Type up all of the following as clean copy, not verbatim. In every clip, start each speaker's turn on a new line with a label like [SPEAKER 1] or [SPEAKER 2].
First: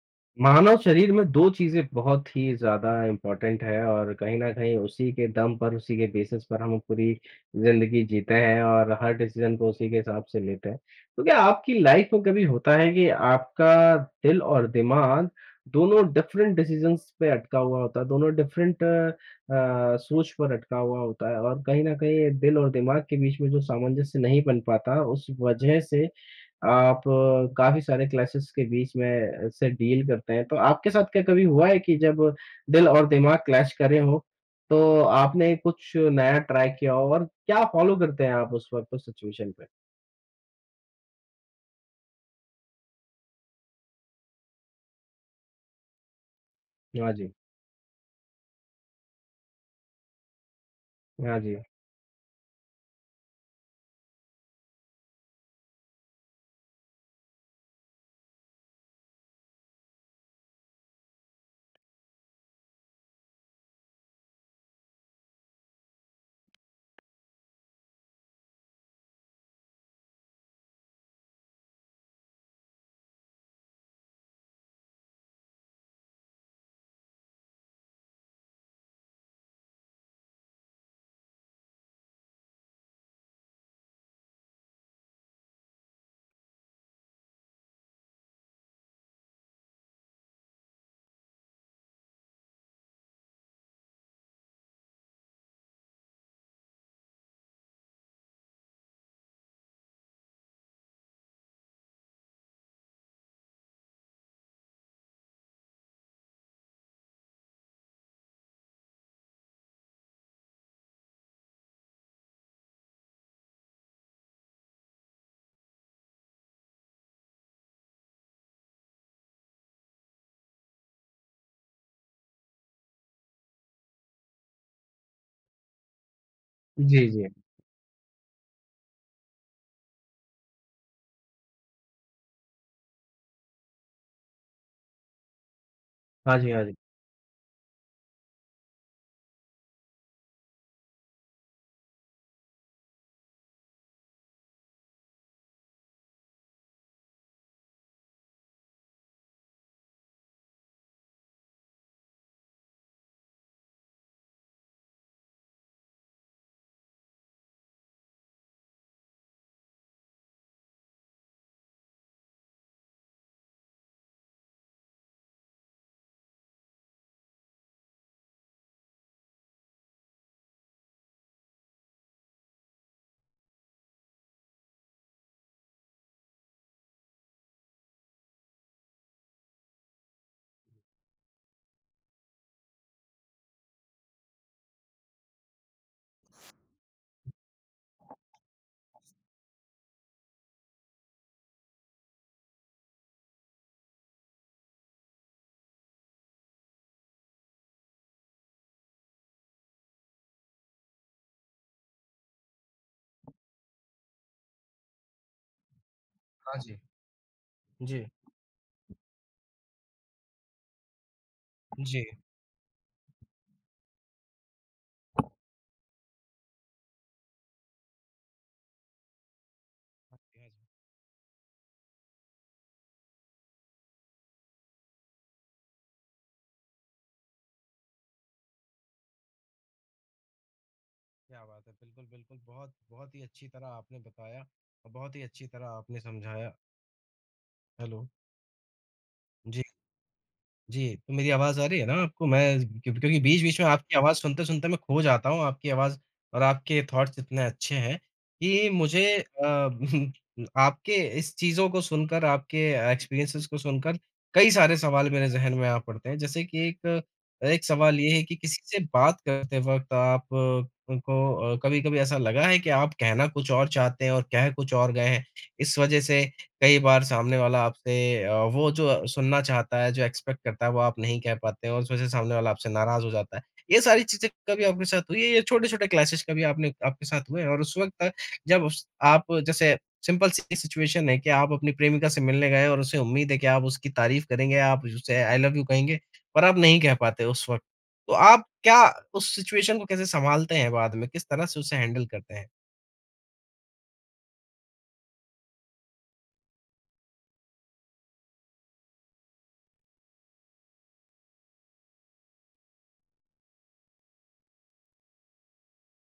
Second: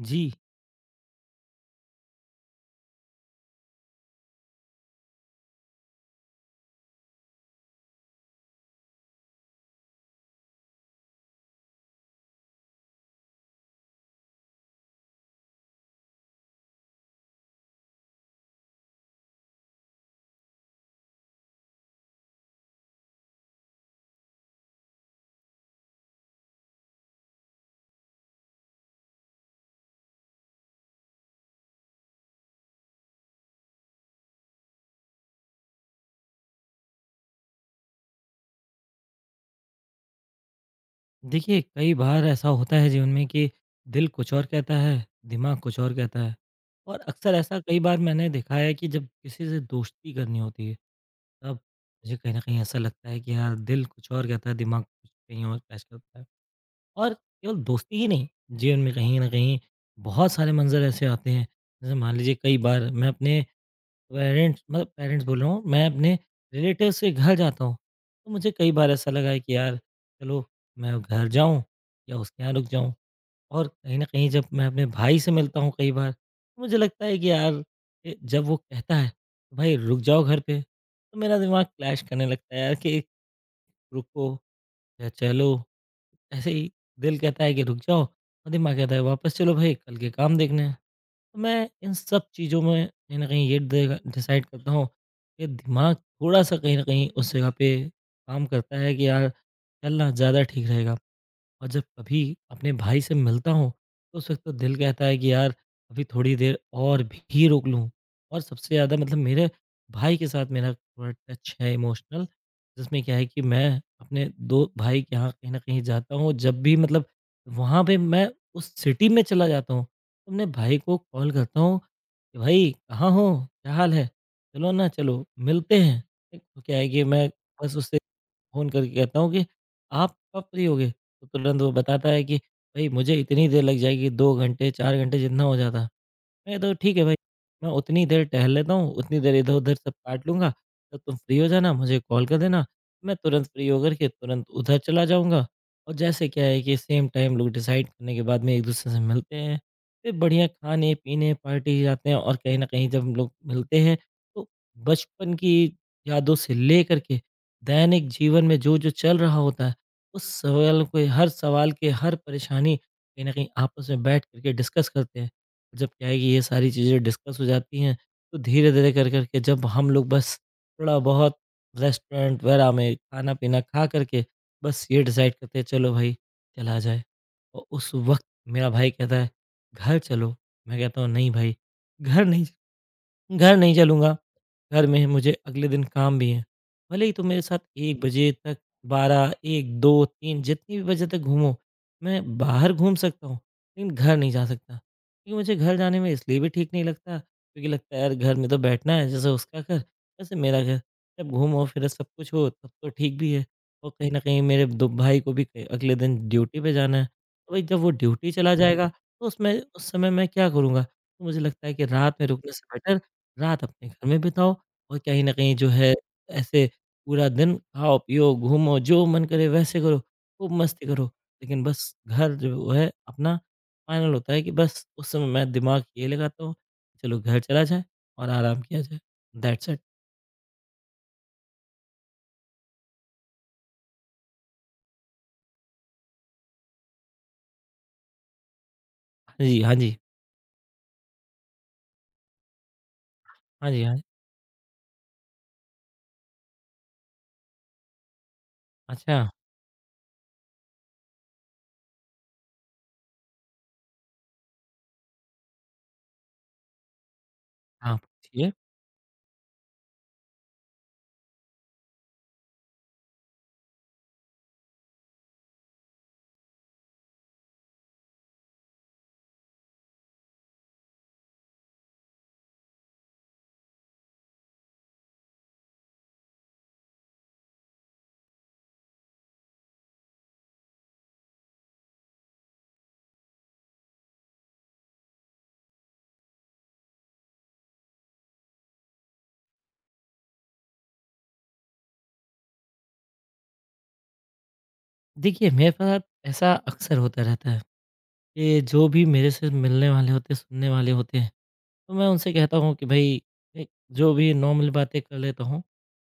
[SPEAKER 1] जी,
[SPEAKER 2] मानव शरीर में 2 चीज़ें बहुत ही ज़्यादा इम्पोर्टेंट है और कहीं न कहीं उसी के दम पर, उसी के बेसिस पर हम पूरी ज़िंदगी जीते हैं और हर डिसीज़न को उसी के हिसाब से लेते हैं। तो क्या आपकी लाइफ़ में कभी होता है कि आपका दिल और दिमाग दोनों डिफरेंट डिसीज़न्स पे अटका हुआ होता है, दोनों डिफरेंट सोच पर अटका हुआ होता है और कहीं न कहीं दिल और दिमाग के बीच में जो सामंजस्य नहीं बन पाता, उस वजह से आप काफ़ी सारे क्लैशेस के बीच में से डील करते हैं। तो आपके साथ क्या कभी हुआ है कि जब दिल और दिमाग क्लैश करे हों, तो आपने कुछ नया ट्राई किया हो और क्या फ़ॉलो करते हैं आप उस वक़्त उस सिचुएशन पे?
[SPEAKER 1] देखिए कई बार ऐसा होता है जीवन में कि दिल कुछ और कहता है, दिमाग कुछ और कहता है। और
[SPEAKER 2] हाँ जी।
[SPEAKER 1] अक्सर ऐसा कई बार मैंने देखा है कि जब किसी से दोस्ती करनी होती है,
[SPEAKER 2] हाँ
[SPEAKER 1] तब
[SPEAKER 2] जी।
[SPEAKER 1] मुझे कहीं न कहीं ऐसा लगता है कि यार दिल कुछ और कहता है, दिमाग कुछ कहीं और पेश करता है। और केवल दोस्ती ही नहीं, जीवन में कहीं न कहीं बहुत सारे मंज़र ऐसे आते हैं, जैसे मान लीजिए कई बार मैं अपने पेरेंट्स मतलब पेरेंट्स बोल रहा हूँ, मैं अपने रिलेटिव के घर जाता हूँ तो मुझे कई बार ऐसा लगा है कि यार चलो मैं घर जाऊँ या उसके यहाँ रुक जाऊँ। और कहीं ना कहीं जब मैं अपने भाई से मिलता हूँ कई बार तो मुझे लगता है कि यार जब वो कहता है भाई रुक जाओ घर पे, तो मेरा दिमाग क्लैश करने लगता है यार कि रुको या चलो। ऐसे ही दिल कहता है कि रुक जाओ और दिमाग कहता है वापस चलो भाई, कल के काम देखने हैं। तो मैं इन सब चीज़ों में कहीं ना कहीं ये डिसाइड करता हूँ कि दिमाग थोड़ा सा कहीं ना कहीं उस जगह पे काम करता है कि यार चलना ज़्यादा ठीक रहेगा। और जब कभी अपने भाई से मिलता हूँ, तो उस वक्त तो दिल कहता है कि यार अभी थोड़ी देर और भी रोक लूँ। और सबसे ज़्यादा मतलब मेरे भाई के साथ मेरा थोड़ा टच है इमोशनल, जिसमें क्या है कि मैं अपने दो भाई के यहाँ कहीं ना कहीं जाता हूँ जब भी, मतलब वहाँ पे मैं उस सिटी में चला जाता हूँ, तो अपने भाई को कॉल करता हूँ कि भाई कहाँ हो, क्या हाल है, चलो ना चलो मिलते हैं। तो क्या है कि
[SPEAKER 2] जी, जी।
[SPEAKER 1] मैं बस उससे फ़ोन करके कहता हूँ कि आप कब फ्री होगे? तो तुरंत वो बताता है कि भई मुझे इतनी देर लग जाएगी, 2 घंटे, 4 घंटे जितना हो जाता।
[SPEAKER 2] हाँ जी,
[SPEAKER 1] मैं
[SPEAKER 2] हाँ
[SPEAKER 1] तो
[SPEAKER 2] जी।
[SPEAKER 1] ठीक है भाई, मैं उतनी देर टहल लेता हूँ, उतनी देर इधर-उधर सब काट लूँगा, तब तुम फ्री हो जाना, मुझे कॉल कर देना। मैं तुरंत फ्री होकर के तुरंत उधर चला जाऊँगा। और जैसे क्या है कि सेम टाइम लोग डिसाइड करने के बाद में एक-दूसरे से मिलते हैं। फिर बढ़िया खाने-पीने, पार्टी जाते हैं और कहीं न कहीं जब हम लोग मिलते हैं, तो बचपन की यादों से लेकर के दैनिक जीवन में जो-जो चल रहा होता है, उस सवाल के हर परेशानी कहीं न कहीं आपस में बैठ कर के डिस्कस करते हैं। जब क्या है कि ये सारी चीज़ें डिस्कस हो जाती हैं, तो धीरे-धीरे कर कर के जब हम लोग बस थोड़ा-बहुत रेस्टोरेंट वगैरह में खाना-पीना खा कर के बस ये डिसाइड करते हैं चलो भाई चला जाए। और उस वक़्त मेरा भाई कहता है, "घर चलो।" मैं कहता हूँ, "नहीं भाई, घर नहीं।" घर नहीं चलूँगा, घर में मुझे अगले दिन काम भी है। भले ही तुम मेरे साथ 1 बजे तक, 12, 1, 2, 3 जितनी भी बजे तक घूमो, मैं बाहर घूम सकता हूँ, लेकिन घर नहीं जा सकता। क्योंकि मुझे घर जाने में इसलिए भी ठीक नहीं लगता, क्योंकि लगता है यार घर में तो बैठना है, जैसे उसका घर, वैसे मेरा घर। जब घूमो फिरो सब कुछ हो तब तो ठीक भी है। और कहीं न कहीं मेरे दो भाई को भी क अगले दिन
[SPEAKER 2] हाँ
[SPEAKER 1] ड्यूटी पे
[SPEAKER 2] जी।
[SPEAKER 1] जाना है। तो भाई जब वो
[SPEAKER 2] जी,
[SPEAKER 1] ड्यूटी चला जाएगा, तो उसमें उस समय मैं क्या करूँगा? तो मुझे लगता है कि
[SPEAKER 2] जी।
[SPEAKER 1] रात में रुकने से बेटर रात अपने घर में बिताओ। और कहीं न कहीं जो है ऐसे पूरा दिन खाओ-पियो, घूमो, जो मन करे वैसे करो,
[SPEAKER 2] हाँ जी, हाँ
[SPEAKER 1] खूब
[SPEAKER 2] जी।
[SPEAKER 1] मस्ती करो। लेकिन बस घर जो है अपना फाइनल होता है कि बस उस समय मैं दिमाग ये लगाता हूँ, चलो घर चला जाए और आराम किया जाए। That's it.
[SPEAKER 2] क्या बात है। बिल्कुल, बिल्कुल। बहुत बहुत ही अच्छी तरह आपने बताया और बहुत ही अच्छी तरह आपने समझाया। हेलो।
[SPEAKER 1] हाँ जी,
[SPEAKER 2] जी।
[SPEAKER 1] हाँ जी।
[SPEAKER 2] जी, तो मेरी आवाज़ आ रही है ना आपको? मैं क्यों क्योंकि बीच-बीच में
[SPEAKER 1] हाँ जी,
[SPEAKER 2] आपकी
[SPEAKER 1] हाँ जी।
[SPEAKER 2] आवाज़ सुनते-सुनते मैं खो जाता हूँ, आपकी आवाज़ और आपके थॉट्स इतने अच्छे हैं कि
[SPEAKER 1] अच्छा,
[SPEAKER 2] आपके इस चीज़ों को सुनकर, आपके एक्सपीरियंसेस को सुनकर कई सारे सवाल मेरे ज़हन में आ पड़ते हैं। जैसे कि एक एक सवाल
[SPEAKER 1] आप
[SPEAKER 2] ये है कि
[SPEAKER 1] पूछिए।
[SPEAKER 2] किसी से बात करते वक़्त कभी-कभी ऐसा लगा है कि आप कहना कुछ और चाहते हैं और कह कुछ और गए हैं, इस वजह से कई बार सामने वाला वो जो सुनना चाहता है, जो एक्सपेक्ट करता है, वो आप नहीं कह पाते हैं और उस वजह से सामने वाला आपसे नाराज़ हो जाता है। ये सारी चीज़ें कभी आपके साथ हुई है? ये छोटे-छोटे क्लैशेज़ कभी आपने आपके साथ हुए हैं? और उस वक़्त जब उस आप जैसे सिंपल सी सिचुएशन है कि आप अपनी प्रेमिका से मिलने गए और उसे उम्मीद है कि आप उसकी तारीफ़ करेंगे, आप उसे आई लव यू कहेंगे, पर आप नहीं कह पाते उस वक़्त। तो आप क्या उस सिचुएशन को कैसे सँभालते हैं बाद में? किस तरह से उसे हैंडल करते हैं?
[SPEAKER 1] देखिए, मेरे साथ ऐसा अक्सर होता रहता है। ये जो भी मेरे से मिलने वाले होते हैं, सुनने वाले होते हैं, तो मैं उनसे कहता हूँ कि भाई ए, जो भी नॉर्मल बातें कर लेता हूँ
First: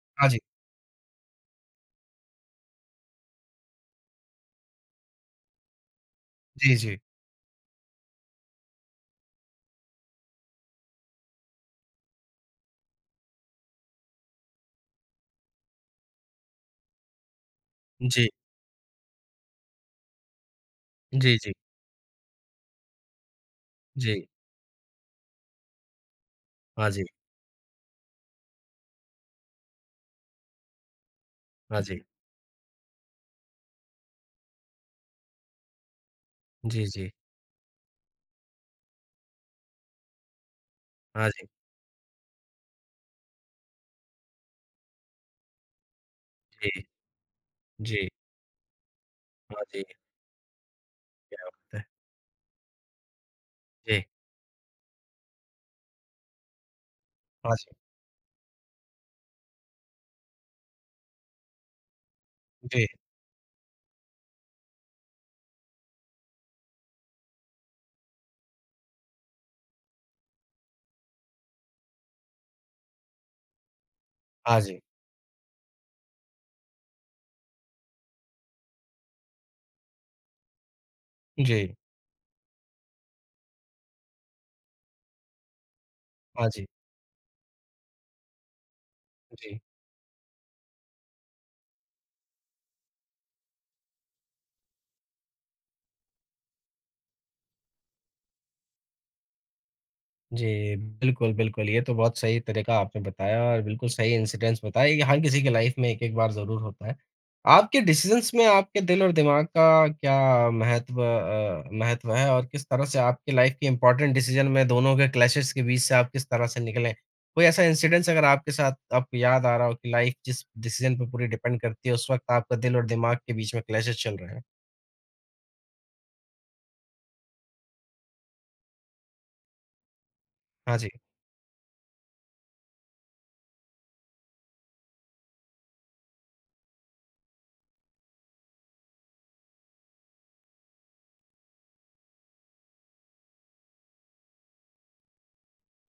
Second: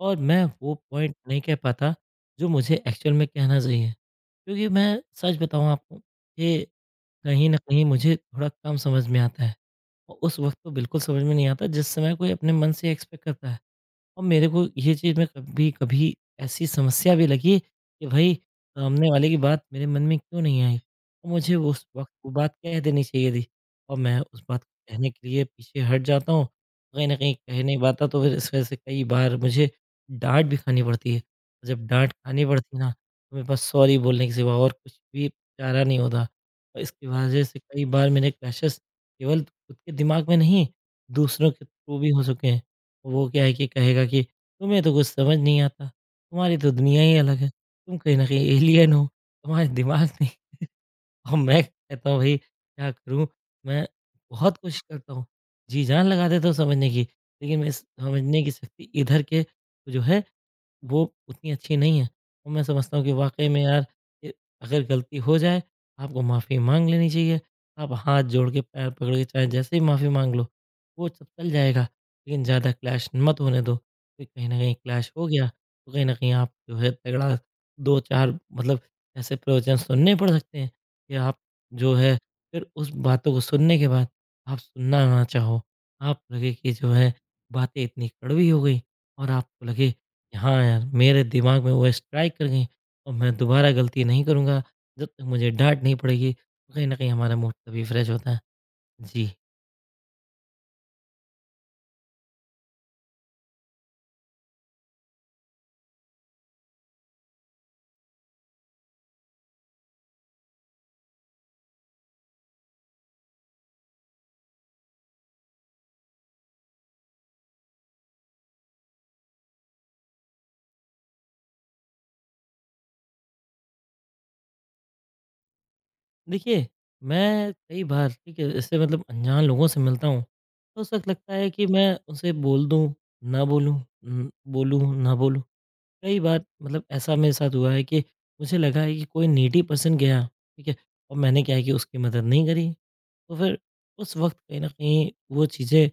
[SPEAKER 1] और
[SPEAKER 2] हाँ जी।
[SPEAKER 1] मैं वो पॉइंट नहीं कह पाता जो मुझे एक्चुअल में कहना चाहिए। क्योंकि मैं सच बताऊँ आपको, ये
[SPEAKER 2] जी, जी।
[SPEAKER 1] कहीं न कहीं मुझे थोड़ा कम समझ में आता है और उस वक़्त तो बिल्कुल समझ में नहीं आता जिस समय कोई अपने मन से एक्सपेक्ट करता है। और मेरे को ये चीज़ में कभी-कभी ऐसी समस्या भी लगी कि
[SPEAKER 2] जी।
[SPEAKER 1] भाई सामने वाले की बात मेरे मन में क्यों नहीं आई? और
[SPEAKER 2] जी, जी।
[SPEAKER 1] मुझे वो उस वक़्त वो बात कह देनी चाहिए थी और
[SPEAKER 2] जी।
[SPEAKER 1] मैं उस बात को कहने के लिए पीछे हट जाता हूँ।
[SPEAKER 2] हाँ जी।
[SPEAKER 1] कहीं न कहीं कह नहीं पाता तो फिर इस वजह से कई बार मुझे डाँट भी खानी पड़ती है। और
[SPEAKER 2] हाँ
[SPEAKER 1] जब
[SPEAKER 2] जी।
[SPEAKER 1] डाँट खानी पड़ती है ना, तो मेरे पास सॉरी बोलने के सिवा और कुछ भी चारा नहीं होता। और
[SPEAKER 2] जी,
[SPEAKER 1] इसकी
[SPEAKER 2] जी।
[SPEAKER 1] वजह से कई बार मेरे क्लैशेज़ केवल खुद के दिमाग में नहीं,
[SPEAKER 2] हाँ जी।
[SPEAKER 1] दूसरों के थ्रू भी हो चुके हैं। वो क्या है कि कहेगा कि तुम्हें तो कुछ समझ नहीं आता, तुम्हारी तो
[SPEAKER 2] जी,
[SPEAKER 1] दुनिया ही अलग है, तुम
[SPEAKER 2] जी।
[SPEAKER 1] कहीं ना कहीं एलियन हो,
[SPEAKER 2] हाँ
[SPEAKER 1] तुम्हारे
[SPEAKER 2] जी।
[SPEAKER 1] दिमाग नहीं। और मैं
[SPEAKER 2] त-
[SPEAKER 1] कहता हूँ भाई क्या करूँ, मैं
[SPEAKER 2] जी।
[SPEAKER 1] बहुत कोशिश करता हूँ, जी जान लगा देता हूँ समझने की,
[SPEAKER 2] हाँ
[SPEAKER 1] लेकिन मैं
[SPEAKER 2] जी।
[SPEAKER 1] समझने की शक्ति इधर के जो है वो उतनी अच्छी नहीं है। और मैं
[SPEAKER 2] जी।
[SPEAKER 1] समझता हूँ कि वाक़ई में यार ए, अगर गलती हो जाए, आपको माफ़ी माँग लेनी चाहिए। आप हाथ जोड़ के, पैर पकड़ के चाहे जैसे ही माफ़ी माँग लो, वो सब चल जाएगा। लेकिन ज़्यादा क्लैश मत होने दो, फिर कहीं न
[SPEAKER 2] हाँ
[SPEAKER 1] कहीं
[SPEAKER 2] जी।
[SPEAKER 1] क्लैश हो गया, तो कहीं न कहीं आप जो है तगड़ा 2-4 मतलब ऐसे प्रवचन सुनने पड़ सकते हैं कि आप
[SPEAKER 2] जी।
[SPEAKER 1] जो है फिर उस बातों को सुनने के बाद आप सुनना ना चाहो। आप
[SPEAKER 2] हाँ
[SPEAKER 1] लगे
[SPEAKER 2] जी।
[SPEAKER 1] कि जो है बातें इतनी कड़वी हो गई और
[SPEAKER 2] जी।
[SPEAKER 1] आपको लगे हाँ यार, मेरे दिमाग में वो स्ट्राइक कर गई और मैं दोबारा गलती नहीं करूँगा, जब तक मुझे डाँट नहीं पड़ेगी। तो कहीं न कहीं हमारा मूड तभी फ्रेश होता है। जी,
[SPEAKER 2] जी, बिल्कुल, बिल्कुल। ये तो बहुत सही तरीका आपने बताया और बिल्कुल सही इंसिडेंट्स बताए। ये हर किसी की लाइफ में एक-एक बार ज़रूर होता है। आपके डिसीज़न्स में आपके दिल और दिमाग का महत्व है और किस तरह से आपकी लाइफ के इम्पोर्टेंट डिसीज़न में दोनों के क्लैशेस के बीच से आप किस तरह से निकले? कोई ऐसा इंसिडेंट्स अगर आपके साथ आपको याद आ रहा हो कि लाइफ जिस डिसीज़न पे पूरी डिपेंड करती है, उस वक़्त आपका दिल और दिमाग के बीच में क्लैशेस चल रहे हैं?
[SPEAKER 1] देखिए मैं कई बार ठीक है, ऐसे मतलब अनजान लोगों से मिलता हूँ,
[SPEAKER 2] हाँ
[SPEAKER 1] तो
[SPEAKER 2] जी।
[SPEAKER 1] उस वक़्त लगता है कि मैं उनसे बोल दूँ, ना बोलूँ, बोलूँ, ना बोलूँ। कई बार मतलब ऐसा मेरे साथ हुआ है कि मुझे लगा है कि कोई नीडी पर्सन गया, ठीक है? और मैंने क्या है कि उसकी मदद नहीं करी, तो फिर उस वक़्त कहीं न कहीं वो चीज़ें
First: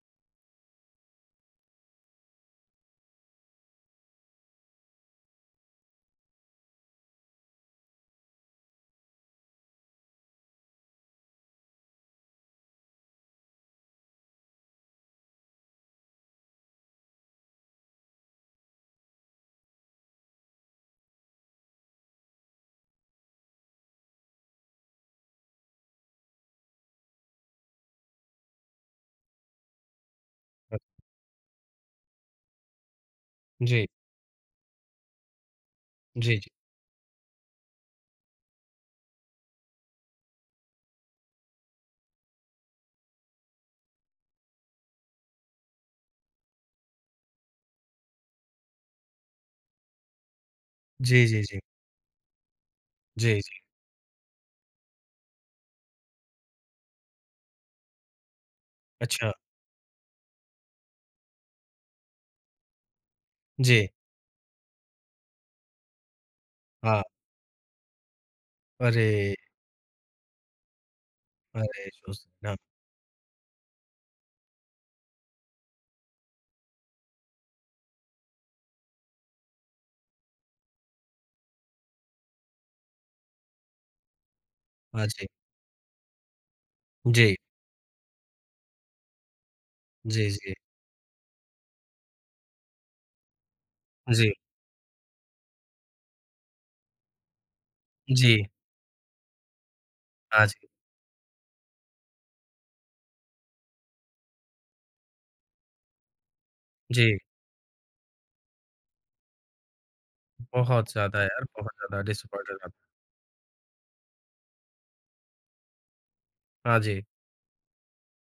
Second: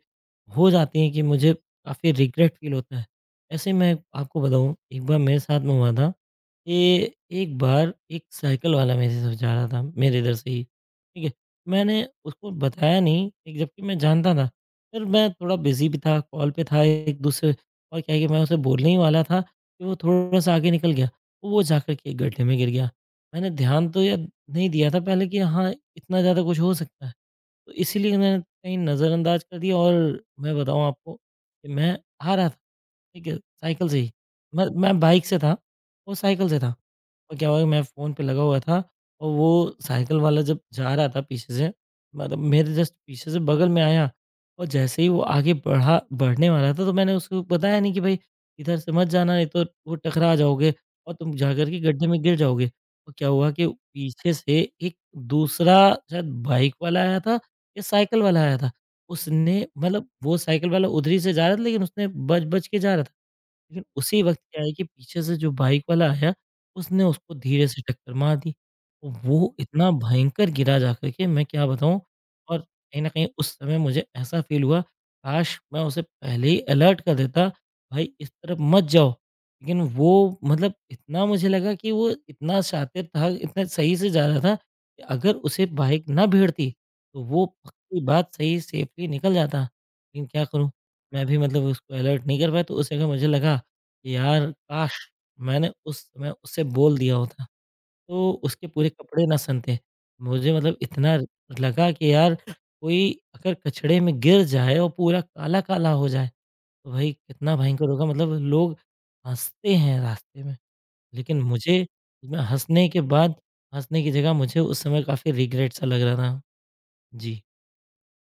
[SPEAKER 1] हो जाती हैं कि मुझे काफ़ी रिग्रेट फ़ील होता है। ऐसे ही मैं आपको बताऊँ, एक बार मेरे साथ में हुआ था कि एक बार एक साइकिल वाला मेरे साथ जा रहा था, मेरे इधर से ही, ठीक है? मैंने उसको बताया नहीं, एक जबकि मैं जानता था, फिर मैं थोड़ा बिज़ी भी था, कॉल पे था एक-दूसरे। और क्या है कि मैं उसे बोलने ही वाला था कि वो थोड़ा-सा आगे निकल गया, तो वो जाकर के एक गड्ढे में गिर गया। मैंने ध्यान तो यार नहीं दिया था पहले कि हाँ, इतना ज़्यादा कुछ हो सकता है। तो इसीलिए मैंने कहीं नज़रअंदाज कर दिया और मैं
[SPEAKER 2] अ,
[SPEAKER 1] बताऊँ आपको कि मैं आ रहा था, ठीक है,
[SPEAKER 2] जी,
[SPEAKER 1] साइकिल से ही। मैं बाइक से था, वो
[SPEAKER 2] जी,
[SPEAKER 1] साइकिल
[SPEAKER 2] जी।
[SPEAKER 1] से था। और क्या हुआ कि मैं फ़ोन पे लगा हुआ था और वो साइकिल वाला जब जा रहा था पीछे से, मतलब मेरे जस्ट पीछे से बगल में आया और जैसे ही वो आगे बढ़ा बढ़ने वाला था तो मैंने उसको बताया नहीं कि भाई इधर से मत जाना नहीं तो वो टकरा जाओगे और
[SPEAKER 2] जी,
[SPEAKER 1] तुम
[SPEAKER 2] जी, जी।
[SPEAKER 1] जाकर के गड्ढे में गिर जाओगे। और क्या
[SPEAKER 2] जी,
[SPEAKER 1] हुआ
[SPEAKER 2] जी।
[SPEAKER 1] कि पीछे से एक दूसरा शायद बाइक वाला आया था या साइकिल वाला आया था।
[SPEAKER 2] अच्छा।
[SPEAKER 1] उसने मतलब वो साइकिल वाला उधर ही से जा रहा था लेकिन उसने बच-बच के जा रहा था। लेकिन
[SPEAKER 2] जी,
[SPEAKER 1] उसी वक़्त क्या है कि पीछे से जो बाइक वाला आया,
[SPEAKER 2] हाँ।
[SPEAKER 1] उसने उसको धीरे से टक्कर मार दी।
[SPEAKER 2] अरे!
[SPEAKER 1] और वो इतना भयंकर गिरा जा कर के मैं क्या
[SPEAKER 2] अरे!
[SPEAKER 1] बताऊँ।
[SPEAKER 2] सोचना हाँ
[SPEAKER 1] और कहीं न कहीं उस समय मुझे ऐसा फ़ील हुआ, काश मैं उसे पहले ही अलर्ट कर देता, भाई इस तरफ मत जाओ। लेकिन वो मतलब इतना मुझे लगा कि वो इतना शातिर था, इतना सही से जा रहा था कि
[SPEAKER 2] हाँ जी।
[SPEAKER 1] अगर उसे बाइक ना भिड़ती, तो
[SPEAKER 2] जी।
[SPEAKER 1] वो पक्की बात सही सेफ़ली निकल जाता। लेकिन
[SPEAKER 2] जी,
[SPEAKER 1] क्या
[SPEAKER 2] जी।
[SPEAKER 1] करूँ, मैं भी मतलब उसको अलर्ट नहीं कर पाया तो उस जगह मुझे लगा
[SPEAKER 2] जी।
[SPEAKER 1] यार काश! मैंने उस समय उसे बोल दिया होता, तो
[SPEAKER 2] जी।
[SPEAKER 1] उसके पूरे कपड़े ना सनते।
[SPEAKER 2] हाँ
[SPEAKER 1] मुझे
[SPEAKER 2] जी।
[SPEAKER 1] मतलब इतना लगा कि यार, कोई अगर कचड़े में गिर जाए और पूरा काला-काला हो जाए, तो भाई
[SPEAKER 2] जी।
[SPEAKER 1] कितना भयंकर होगा, मतलब लोग हँसते हैं रास्ते में।
[SPEAKER 2] बहुत ज़्यादा
[SPEAKER 1] लेकिन
[SPEAKER 2] यार, बहुत
[SPEAKER 1] मुझे,
[SPEAKER 2] ज़्यादा
[SPEAKER 1] मैं
[SPEAKER 2] डिसअपॉइंटेड आप
[SPEAKER 1] हँसने के बाद हँसने की जगह मुझे उस समय काफ़ी रिग्रेट सा लग रहा था।
[SPEAKER 2] हाँ जी,
[SPEAKER 1] जी,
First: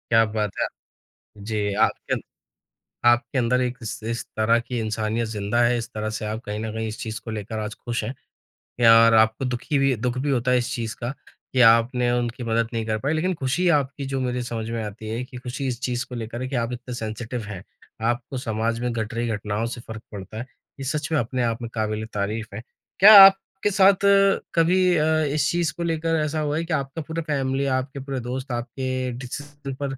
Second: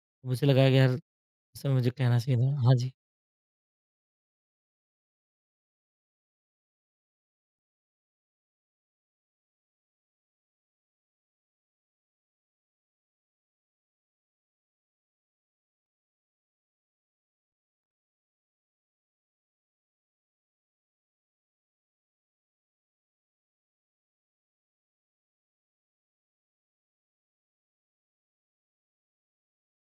[SPEAKER 2] क्या
[SPEAKER 1] मुझे
[SPEAKER 2] बात है।
[SPEAKER 1] लगा कि यार, उस
[SPEAKER 2] जी,
[SPEAKER 1] समय मुझे
[SPEAKER 2] आपके
[SPEAKER 1] कहना चाहिए था। हाँ जी।
[SPEAKER 2] आपके अंदर एक इस तरह की इंसानियत ज़िंदा है, इस तरह से आप कहीं न कहीं इस चीज़ को लेकर आज खुश हैं। या और आपको दुखी भी दुःख भी होता है इस चीज़ का कि आपने उनकी मदद नहीं कर पाई। लेकिन खुशी आपकी जो मेरे समझ में आती है कि खुशी इस चीज़ को लेकर है कि आप इतने सेंसिटिव हैं। आपको समाज में घट रही घटनाओं से फ़र्क पड़ता है। ये सच में अपने आप में काबिल-ए-तारीफ़ है। क्या आपके साथ कभी इस चीज़ को लेकर ऐसा हुआ है कि आपका पूरा फैमिली, आपके पूरे दोस्त आपके डिसीज़न पर अ,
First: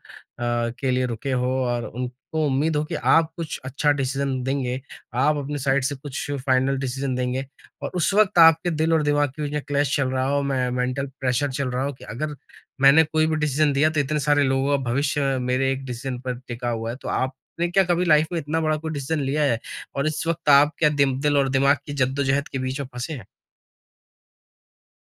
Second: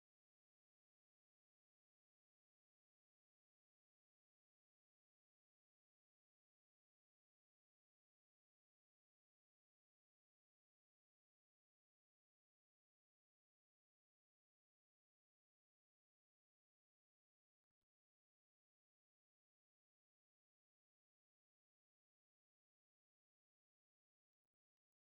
[SPEAKER 2] के लिए रुके हो और उनको उम्मीद हो कि आप कुछ अच्छा डिसीज़न देंगे, आप अपनी साइड से कुछ फाइनल डिसीज़न देंगे? और उस वक़्त आपके दिल और दिमाग के बीच में क्लैश चल रहा हो, मैं मेंटल प्रेशर चल रहा हो कि अगर मैंने कोई भी डिसीज़न दिया तो इतने सारे लोगों का भविष्य मेरे एक डिसीज़न पर टिका हुआ है। तो आपने क्या कभी लाइफ में इतना बड़ा कोई डिसीज़न लिया है? और इस वक़्त आप क्या दिम दिल और दिमाग की जद्दोजहद के बीच में फँसे हैं?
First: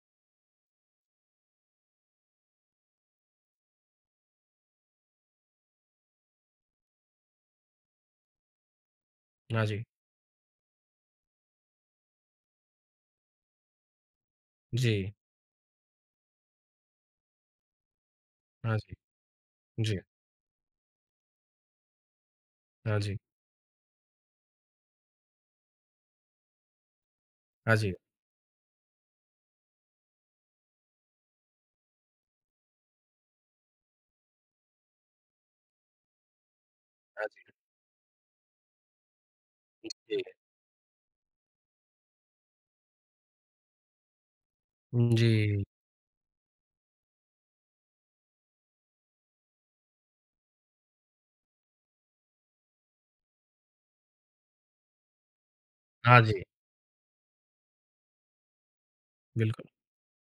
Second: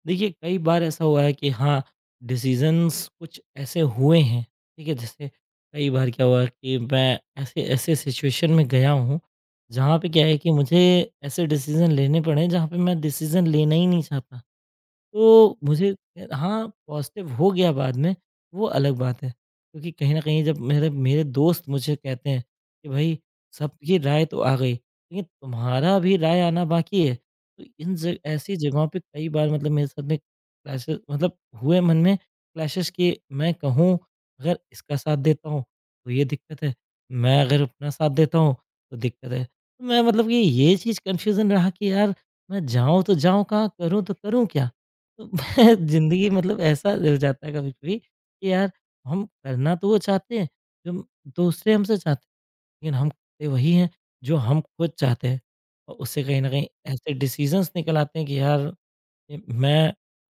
[SPEAKER 1] देखिए, कई बार ऐसा हुआ है कि हाँ, डिसीजंस कुछ ऐसे हुए हैं। ठीक है, जैसे कई बार क्या हुआ कि मैं ऐसे ऐसे सिचुएशन में गया हूँ
[SPEAKER 2] हाँ जी।
[SPEAKER 1] जहाँ पे क्या है कि मुझे ऐसे डिसीजन लेने पड़े, जहाँ पे मैं डिसीजन लेना ही नहीं चाहता।
[SPEAKER 2] जी।
[SPEAKER 1] तो मुझे, हाँ, पॉज़िटिव हो गया बाद में, वो
[SPEAKER 2] हाँ जी।
[SPEAKER 1] अलग बात है। क्योंकि
[SPEAKER 2] जी।
[SPEAKER 1] कहीं न कहीं जब मेरे मेरे दोस्त मुझे कहते हैं कि
[SPEAKER 2] हाँ जी।
[SPEAKER 1] भई, सबकी राय तो आ गई, लेकिन तुम्हारा भी राय आना बाकी है। तो
[SPEAKER 2] हाँ जी।
[SPEAKER 1] इन ज ऐसी जगहों पे कई बार मतलब मेरे साथ में क्लैशेज़, मतलब हुए मन में क्लैशेज़ कि मैं कहूँ, अगर इसका साथ देता हूँ, तो ये दिक्कत है,
[SPEAKER 2] हाँ
[SPEAKER 1] मैं
[SPEAKER 2] जी।
[SPEAKER 1] अगर अपना साथ देता हूँ, तो दिक्कत है। तो मैं
[SPEAKER 2] जी।
[SPEAKER 1] मतलब कि ये चीज़ कन्फ्यूज़न रहा कि यार, मैं जाऊँ तो जाऊँ कहाँ, करूँ तो करूँ क्या?
[SPEAKER 2] जी।
[SPEAKER 1] ज़िंदगी मतलब ऐसा हो जाता है कभी-कभी कि यार, हम करना तो वो चाहते हैं, जो दूसरे हमसे चाहते हैं, लेकिन हम करते वही हैं जो हम खुद चाहते हैं। और
[SPEAKER 2] हाँ
[SPEAKER 1] उससे कहीं
[SPEAKER 2] जी।
[SPEAKER 1] न कहीं ऐसे डिसीज़न्स निकल आते हैं कि यार,
[SPEAKER 2] बिल्कुल।
[SPEAKER 1] मैं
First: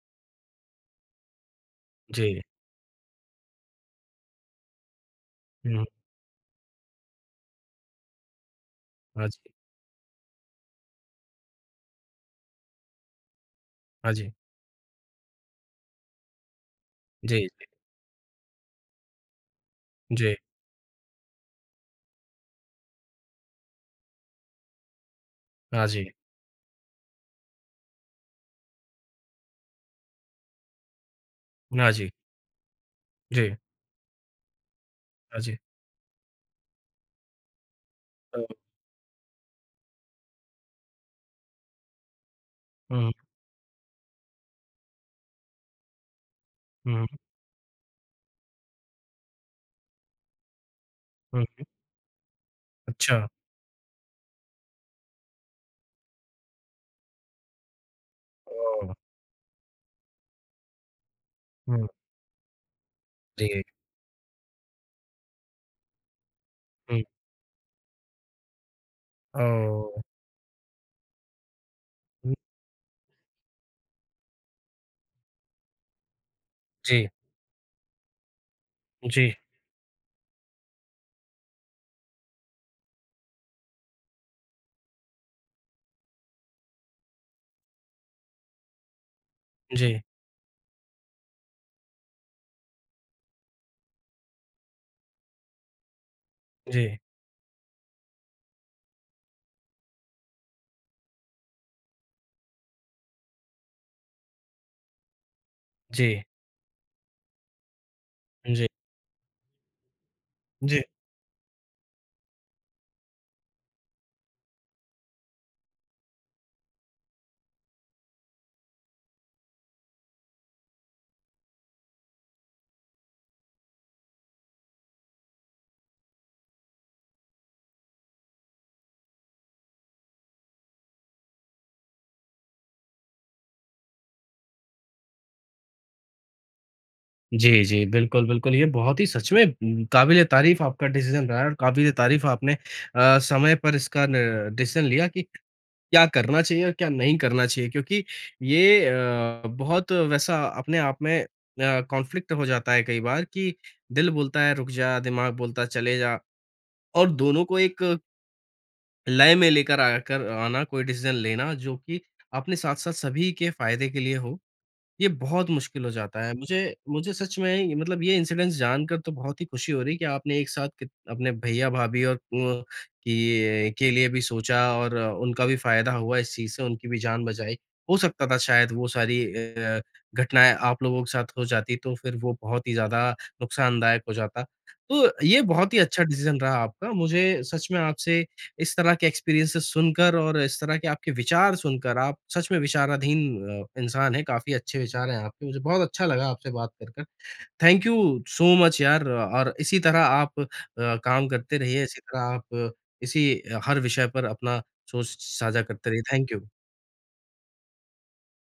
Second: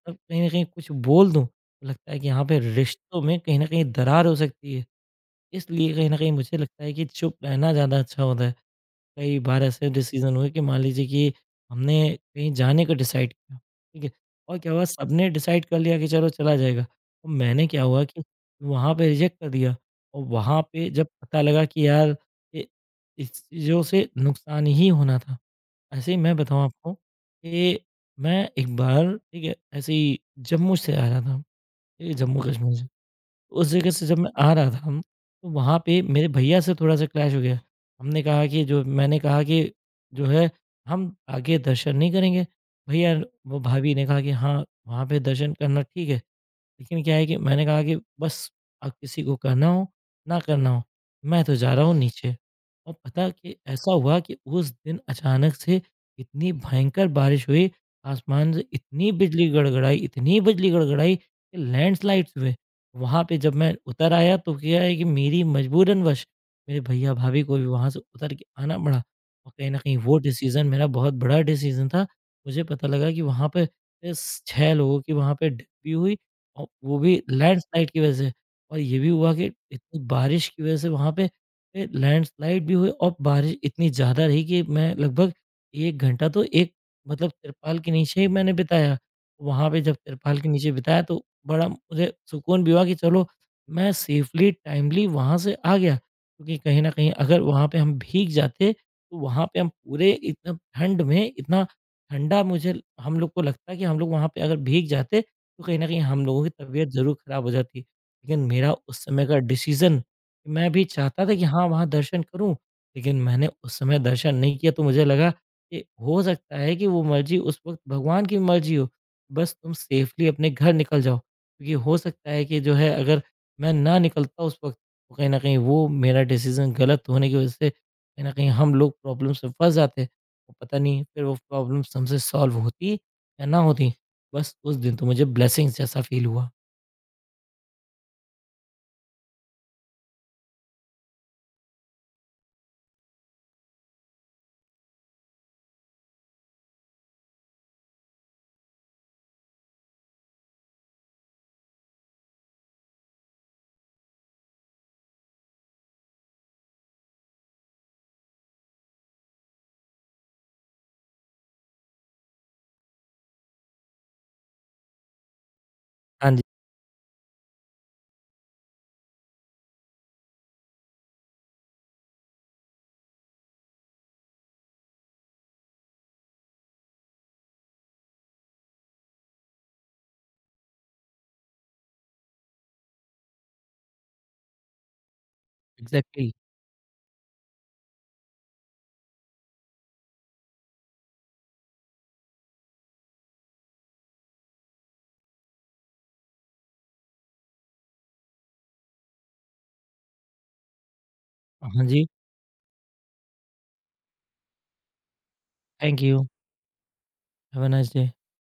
[SPEAKER 1] अब कहीं न कहीं कुछ बोल दूँ, तो लगता है कि
[SPEAKER 2] जी।
[SPEAKER 1] यहाँ पे रिश्तों में कहीं न कहीं दरार हो सकती है।
[SPEAKER 2] हुँ।
[SPEAKER 1] इसलिए कहीं न कहीं मुझे लगता है कि चुप रहना ज़्यादा अच्छा होता है।
[SPEAKER 2] हाँ
[SPEAKER 1] कई
[SPEAKER 2] जी।
[SPEAKER 1] बार ऐसे डिसीजन हुए कि मान लीजिए कि हमने कहीं जाने का डिसाइड किया, ठीक है?
[SPEAKER 2] हाँ जी।
[SPEAKER 1] और क्या हुआ, सबने डिसाइड कर लिया कि चलो, चला जाएगा। तो
[SPEAKER 2] जी, जी।
[SPEAKER 1] मैंने क्या हुआ कि वहाँ पे रिजेक्ट कर दिया, और
[SPEAKER 2] जी।
[SPEAKER 1] वहाँ पे जब पता लगा कि यार, ये इस चीज़ों से नुकसान ही होना था।
[SPEAKER 2] हाँ जी।
[SPEAKER 1] ऐसे ही मैं बताऊँ आपको कि मैं एक बार, ठीक है, ऐसे ही जम्मू से आ रहा था,
[SPEAKER 2] हाँ
[SPEAKER 1] ठीक
[SPEAKER 2] जी।
[SPEAKER 1] है? जम्मू कश्मीर से।
[SPEAKER 2] जी।
[SPEAKER 1] उस जगह से जब मैं आ रहा था
[SPEAKER 2] हाँ
[SPEAKER 1] तो
[SPEAKER 2] जी।
[SPEAKER 1] वहाँ पे मेरे भैया से थोड़ा-सा क्लैश हो गया। हमने
[SPEAKER 2] तो
[SPEAKER 1] कहा कि जो, मैंने कहा कि जो है, हम आगे दर्शन नहीं करेंगे।
[SPEAKER 2] हुँ,
[SPEAKER 1] भैया, वो भाभी ने कहा कि हाँ, वहाँ पे दर्शन करना ठीक है।
[SPEAKER 2] हुँ,
[SPEAKER 1] लेकिन
[SPEAKER 2] हुँ।
[SPEAKER 1] क्या है कि मैंने कहा कि बस, अब किसी को कहना हो, ना करना हो, मैं तो जा रहा हूँ नीचे। और
[SPEAKER 2] अच्छा।
[SPEAKER 1] पता कि ऐसा हुआ कि उस दिन अचानक से इतनी भयंकर बारिश हुई, आसमान से
[SPEAKER 2] ओह!
[SPEAKER 1] इतनी बिजली गड़गड़ाई कि
[SPEAKER 2] हुँ,
[SPEAKER 1] लैंडस्लाइड्स हुए। वहाँ पे जब
[SPEAKER 2] जी,
[SPEAKER 1] मैं उतर आया, तो क्या है कि मेरी मजबूरनवश मेरे
[SPEAKER 2] हुँ,
[SPEAKER 1] भैया-भाभी को भी वहाँ से उतर के आना पड़ा। और कहीं न कहीं
[SPEAKER 2] ओह!
[SPEAKER 1] वो डिसीज़न मेरा बहुत बड़ा डिसीज़न था।
[SPEAKER 2] हुँ,
[SPEAKER 1] मुझे पता लगा कि वहाँ पे इस 6 लोगों की वहाँ पे डेथ भी हुई, औ वो
[SPEAKER 2] जी,
[SPEAKER 1] भी लैंडस्लाइड की वजह से। और ये भी हुआ
[SPEAKER 2] जी,
[SPEAKER 1] कि इतनी बारिश की वजह से वहाँ पे लैंडस्लाइड भी हुई और बारिश इतनी ज़्यादा रही कि मैं लगभग 1 घंटा तो एक मतलब तिरपाल के नीचे ही मैंने बिताया। वहाँ पे जब
[SPEAKER 2] जी,
[SPEAKER 1] तिरपाल के नीचे बिताया, तो बड़ा मुझे सुकून भी हुआ कि चलो, मैं सेफली टाइमली वहाँ से आ गया। क्योंकि कहीं न
[SPEAKER 2] जी,
[SPEAKER 1] कहीं अगर वहाँ पे हम भीग जाते, तो वहाँ पे हम पूरे इतना ठंड में इतना ठंडा मुझे, हम लोग को लगता है कि हम लोग वहाँ पे अगर भीग जाते, तो कहीं न कहीं
[SPEAKER 2] जी,
[SPEAKER 1] हम लोगों की तबीयत ज़रूर खराब हो जाती। लेकिन
[SPEAKER 2] जी,
[SPEAKER 1] मेरा उस समय का डिसीज़न, मैं
[SPEAKER 2] जी।
[SPEAKER 1] भी चाहता था कि हाँ, वहाँ दर्शन करूँ, लेकिन मैंने उस समय दर्शन नहीं किया, तो मुझे लगा कि हो सकता है कि वो मर्ज़ी उस वक़्त भगवान की मर्ज़ी हो, बस तुम सेफ़ली अपने घर निकल जाओ। क्योंकि हो सकता है कि जो है, अगर मैं ना निकलता उस वक़्त, तो कहीं न कहीं वो मेरा डिसीज़न गलत होने की वज़ह से कहीं न कहीं हम लोग प्रॉब्लम्स में फँस जाते। और पता नहीं, फिर वो प्रॉब्लम्स हमसे सॉल्व होती या ना होती। बस उस दिन तो मुझे ब्लेसिंग्स जैसा फ़ील हुआ।
[SPEAKER 2] जी, जी, बिल्कुल, बिल्कुल, ये बहुत ही सच में काबिल-ए-तारीफ़ आपका डिसीज़न रहा है और काबिल-ए-तारीफ़ आपने समय पर इसका न डिसीज़न लिया कि क्या करना चाहिए और क्या नहीं करना चाहिए क्योंकि बहुत वैसा अपने आप में कॉन्फ्लिक्ट हो जाता है कई बार कि दिल बोलता है रुक जा, दिमाग बोलता है चले जा और दोनों को एक लय में लेकर आकर आना कोई डिसीज़न लेना जो कि अपने साथ-साथ सभी के फ़ायदे के लिए हो, ये बहुत मुश्किल हो जाता
[SPEAKER 1] हाँ
[SPEAKER 2] है।
[SPEAKER 1] जी,
[SPEAKER 2] मुझे मुझे सच में ये मतलब ये इंसिडेंस जानकर तो बहुत ही खुशी हो रही है कि आपने एक साथ कित अपने भैया-भाभी और अ, कि के लिए भी सोचा और उनका भी फ़ायदा हुआ इस चीज़ से, उनकी भी जान बचाई। हो सकता था शायद वो सारी घटनाएँ आप लोगों के साथ हो जाती तो फिर वो बहुत ही ज़्यादा नुकसानदायक हो जाता। तो ये बहुत ही अच्छा
[SPEAKER 1] एग्ज़ैक्टली।
[SPEAKER 2] डिसीज़न रहा आपका। मुझे सच में आपसे इस तरह के एक्सपीरियंसेस सुनकर और इस तरह के आपके विचार सुनकर, आप सच में विचाराधीन इंसान हैं, काफ़ी अच्छे विचार हैं आपके। मुझे बहुत अच्छा लगा आपसे बात कर कर। थैंक यू सो मच यार और इसी तरह आप अ, काम करते रहिए,
[SPEAKER 1] हाँ
[SPEAKER 2] इसी
[SPEAKER 1] जी,
[SPEAKER 2] तरह आप अ, इसी अ, हर विषय पर अपना सोच साझा करते रहिए।
[SPEAKER 1] Thank you,
[SPEAKER 2] thank you.
[SPEAKER 1] Have a nice day.